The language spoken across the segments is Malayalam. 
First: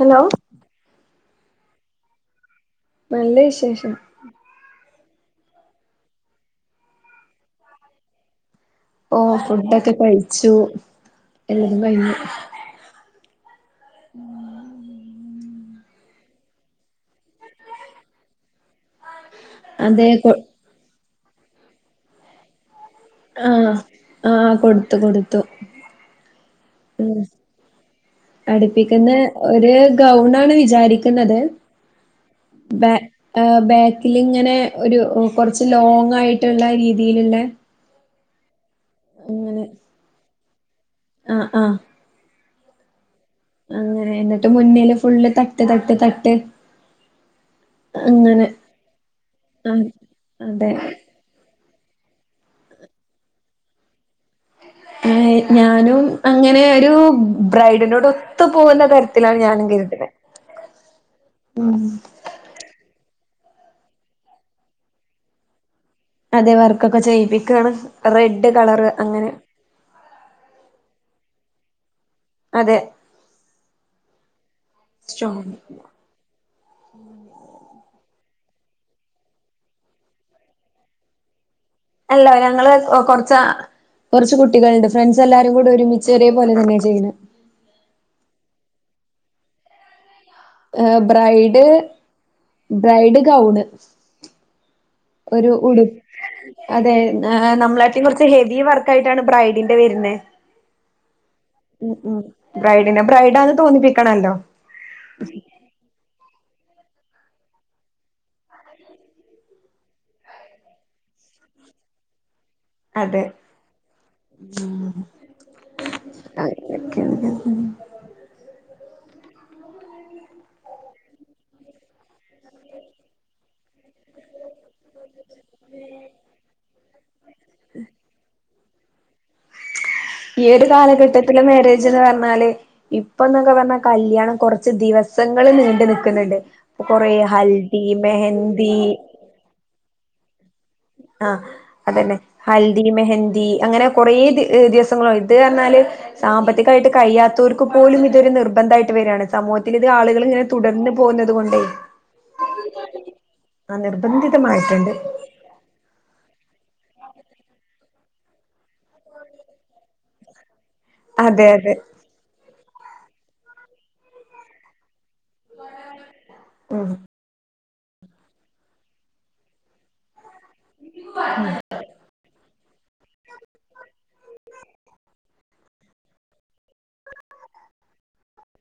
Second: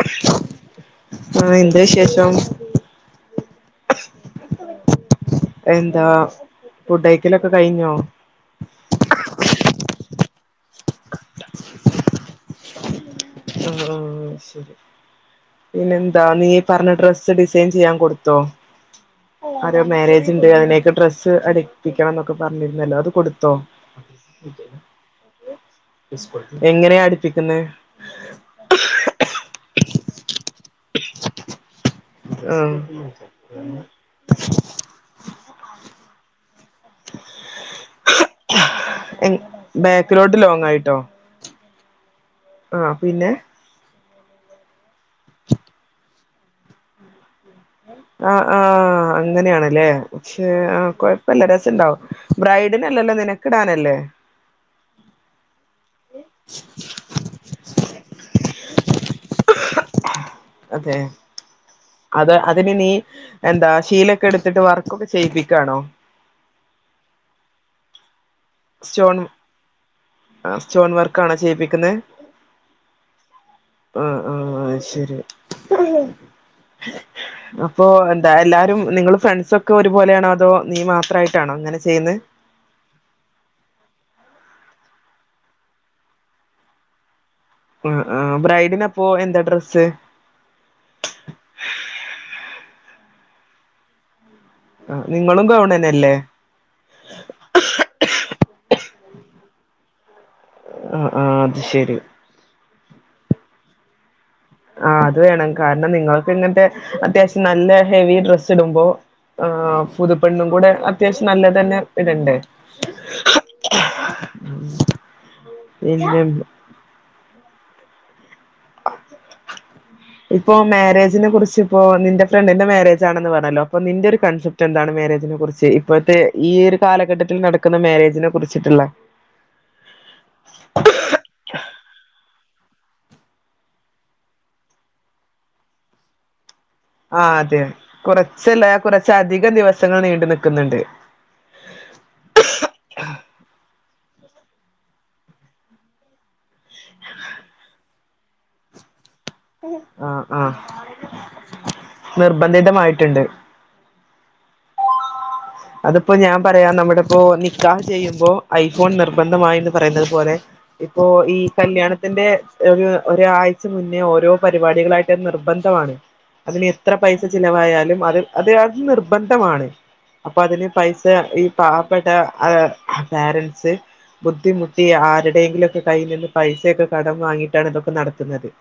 ഹലോ ഉം എന്ത് വിശേഷം? നല്ല വിശേഷം എന്താ ഫുഡ്‌ കഴിക്കലൊക്കെ കഴിഞ്ഞോ? ഓ ഫുഡക്കെ കഴിച്ചു എല്ലാരും കഴിഞ്ഞു മ്മ് -മ്മ് -മ്മ് ശരി പിന്നെന്താ നീ പറഞ്ഞ ഡ്രസ്സ്‌ ഡിസൈൻ ചെയ്യാൻ കൊടുത്തോ അതോ അതെ കൊ മാരേജിന്റെ അയിനെക്കെ ഡ്രസ്സ്‌ ത് അടിപ്പിക്കണന്നൊക്കെ പറഞ്ഞിരു ന്നല്ലോ. അത് കൊടുത്തോ. ആഹ് ആഹ് കൊടുത്തു കൊടുത്തു എങ്ങനെയാ അടുപ്പിക്കുന്നെ? പ്പിക്കുന്നേ ഒരു ഗൗൺ ആണ് വിചാരിക്കുന്നത് ആഹ് ബാ ഏ ബാക്കിലിങ്ങനെ ഒരു കൊറച്ച് ലോങ്ങ്‌ ആയി ട്ടുള്ള രീതിയിലുള്ള എ അങ്ങനെ ബാക്കിലോട്ട് ലോങ്ങ്‌ ആയി ആഹ് -ആഹ് ആഹ് പിന്നെ അങ്ങനെ എന്നിട്ട് മുന്നില് ഫുള്ള് തട്ട് തട്ട് തട്ട് അ അങ്ങനെ ആ ആഹ് അങ്ങനെയാണല്ലേ പക്ഷെ അതെ അ കൊഴപ്പം ഇല്ലടേ ച്ചുണ്ടാവും. ബ്രൈഡിനല്ലല്ലോ നിനക്കിടാനല്ലേ ഏഹ് ഞാനും അങ്ങനെ ഒരു ബ്രൈഡിൻറെകൂടൊത്തുപോകുന്ന തരത്തിലാണ് ഞാനും ചെയ്തിരിക്കുന്നേ. അതെ ഉം അത് അതിന് നീ എന്താ ഷീലൊക്കെ എടുത്തിട്ട് വർക്ക് ഒക്കെ ചെയ്പ്പിക്കയാണോ? അതെ വർക്കൊക്കെ ചെയ്പ്പിക്കയാണ്. റെ ഡ് കളറ് സ്റ്റോൺ അങ്ങനെ. ക്കാണോ ചെയ്യിപ്പിച്ചു ശ്ശേ? അതെ ഉം ഉം ഉം ശരി. സ്ട്രോങ് അപ്പൊ എന് ടാ എല്ലാരും നിങ്ങള് ഫ്രൺസ്സൊക്കെ ഒരുപോലെയാണോ അതോ നീ മാത്രമായിട്ടാണോ അങ്ങനെ ചെയ്യുന്നെ അല്ല ഞങ്ങള് ഒ കൊറച്ചാ ച്ചു കുട്ടികൾ ഉണ്ട്. ഫ്രൺസ്സെല്ലാരുംകൂടെ ഒരുമിച്ച് ഒരേപോലെ നിന്നാ ചെയ്യുന്നേ അ ആ ബ്രൈഡിനപ്പോ എന്താ ഡ്രസ്സ്? ഏ ബ്രൈഡ് ബ്രൈഡ് ഗൗണ്. ആഹ് നിങ്ങളും ഒരു ഉടു ഗൗണന്നല്ലേ അതെ അഅ നമ്മളാടീം കുറച്ച് ഹെവീ വർക്കായിട്ടാണ് ബ്രൈഡിന്റെ വരുന്നേ. ആഹ് ആഹ് അത് ഉം ശരി ഉം ബ്രൈഡ് പിന്നെ ബ്രൈഡാന്ന് തോന്നിപ്പിക്കണല്ലോ. ആ അതുവേണം കാരണം നിങ്ങൾ പിന്നത്തെ അത്യാവശ്യം നല്ല ഹെവീ ഡ്രെസ്സ് ഇടുമ്പൊ ആ പുതുപെണ്ണും കൂടെ അത്യാവശ്യം നല്ലതന്നെ ഇടണ്ടേ അതെ [inaudible] പിന്നെ ഇപ്പോം മാരേജിനെ കുറിച്ചിപ്പോ നിന്റെ ഫ്രണ്ടിന്റെ മാരേജാണെന്നു പറഞ്ഞല്ലോ അപ്പം നിന്റെ ഒരു കൺസപ് റ്റെന്താണ് മാരേജിനെ കുറിച്ച് ഇപ്പോഴത്തെ ഈ ഒരു കാലഘട്ടത്തിൽ നടക്കുന്ന മാരേജിനെ കുറിച് ച്ചിട്ടുള്ള ഏതു കാലഘട്ടത്തിലും മാരേജെന്ന് പറഞ്ഞാല് ഇപ്പം ന്നൊക്കെ പറഞ്ഞാ കല്യാണം കുറച്ച് ദിവസങ്ങൾ നീണ്ടുനിക്കുന്നുണ്ട്. ആ അതെ കുറച്ചല്ല കുറച്ചധികം ദിവസങ്ങൾ നീണ് ആ അതന്നെ. ഹൽദി, മെഹന്തി അങ്ങനെ കൊറെ ദിവ ദിവസങ്ങള് ഇതുപറഞ്ഞാല് സാമ്പത്തികായിട്ട് കഴിയത്തോർക്ക് പോലും ഇതൊരു നിർബന്ധമായിട്ട് വരാണ് സമൂഹത്തിലിത് ആ ആളുകള് ആ ങ്ങനെ തുടർന്ന് പോകുന്നതുകൊണ്ടെ നിർബന്ധിതമായിട്ടുണ്ട് ആ നിർബന്ധിതമായിട്ടുണ്ട്. അതിപ്പോ ഞാൻ പറയാം നമ്മളിപ്പോ നിക്കാഹ് ചെയ്യുമ്പോ ഐഫോൺ നിർബന്ധമായിന്ന് പറയുന്നത് പോലെ ഇപ്പൊ ഈ അതെ അതെ കല്യാണത്തിൻറെ ഒരു ഒരാഴ്ച മുന്നെ ഒ രോ പരിപാടികളായാ ട്ട് നിർബന്ധമാണ് അതിന് ഉം എത്ര പൈസ ചിലവായാ ഇതേമാറി അതിയത് നിർബന്ധമാണ് പകുതി പൈസ ഈ പാവപ്പെട്ട ആഹ് പാരൻസ് ബുദ്ധിമുട്ടി ആരുടെയെങ്കിലുക്കെ കയ്യിൽ നിന്ന് പൈസയൊക്കെ കടം വാങ്ങിയിട്ടാണ് ഇതൊക്കെ നടത്തുന്നത് [inaudible]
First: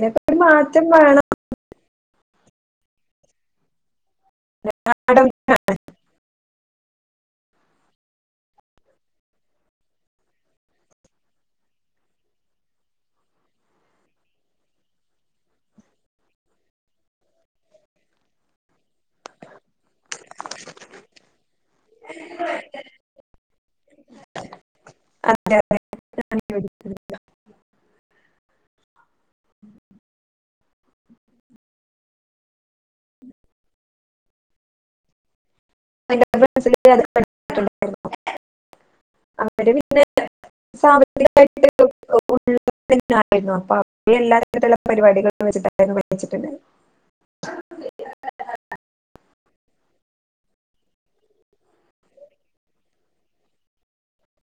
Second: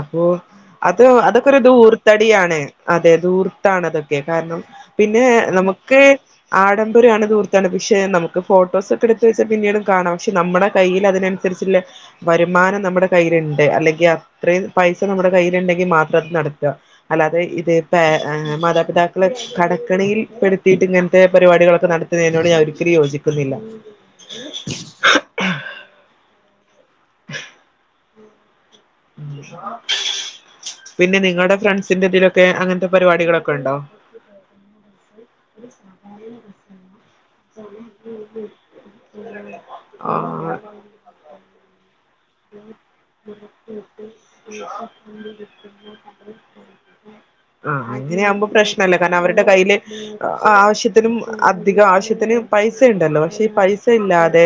അപോ ഒരു മാറ്റം അത് അതൊക്കൊരു ധൂർ ത്തടിയാണ് അതെ ദൂർത്താണത് കെ കാരണം പിന്നെ വേണം നമുക്ക് ആഡംബരാണ് ധൂർത് താണ് പിഷേ നമുക്ക് ഫോട്ടോസൊക്കെടുത്തു വച്ച പിന്നീടും കാണാം. ഷേ നമ്മുടെ കയ്യിൽ അതിനനുസരിച്ചുള്ള വരുമാനം നമ്മുടെ ധൈര്യണ്ട് അല്ലെങ്കി അത്രേം പൈസ നമ്മുടെ കയ്യിലിണ്ടെങ്കി മാത്രം അത് നടത്ത അല്ലാതെ ഇത് പാര ആ മാതാപിതാക്കളെ ഷ് കടക്കെണിയിൽ പെടുത്തിയിട്ട് ഇങ്ങൻത്തെ പരിപാടികളൊക്കെ നടത്തുന്നതിനോട് ഞാൻ ഒരിക്കലും യോജിക്കുന്നില്ല അതെയതെ ഞാനും യോജിക്കുന്നില്ല പിന്നെ നിങ്ങളുടെ ഫ്രണ്ട്സ്ന്റെ ഇതിലൊക്കെ അങ്ങൻതെ പരുപാടി കളൊക്കെണ്ടോ ആ [unintelligible] ഉള്ളതിനായിരുന്നു അപ്പൊ അവര് എല്ലാ തരത്തിലുള്ള പരിപാടികളും വെച്ചിട്ടായിരുന്നു വെച്ചിട്ടുണ്ടായിരുന്നത് ആഹ് അങ്ങനെ ആവുമ്പൊ പ്രശ്നല്ല കാരണം അവരടെ കയ്യിലു ആഹ് ആവശ്യത്തിനും അതികം ആവശ്യത്തിന് പൈസ ഇണ്ടല്ലോ പക്ഷേ പൈസ ഇല്ലാതെ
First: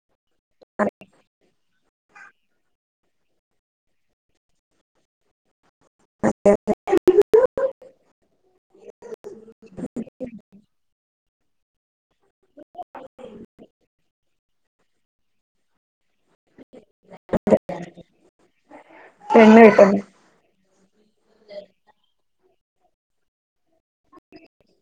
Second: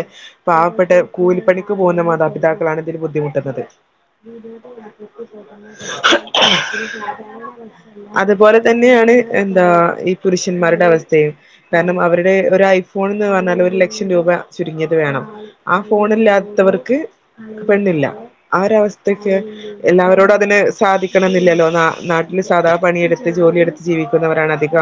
പാവപ്പെട്ട കൂലിപ്പണിക്ക് പോവുന്ന മാതാപിതാ ഇതിലും ബുദ്ധിമുട്ടുന്നത്. അത് പോലത്തന്നെയാണ് എന്താ ഈ പുരുഷൻമാര് വസ്ഥേയും കാരണം അവര്ടെ ഒരയ്ഫോൺന്ന് പറഞ്ഞാല് ഒരു ലക് ലക്ഷം ചുരുങ്ങിയത് വേണം ആ ഫോണില്ലാത്തവർക് പെണ്ണില്ല അവരവസ്ഥക്ക് പെണ്ണ് കെട്ടുന്നത് എല്ലാവരോടും അതിന് സാധിക്കണംന്ന ല്ലലോ നാ നാടി സാധാ പണി എടുത്ത് ജോലി എടുത്ത് ജീവിക്കുന്നവരാണതികം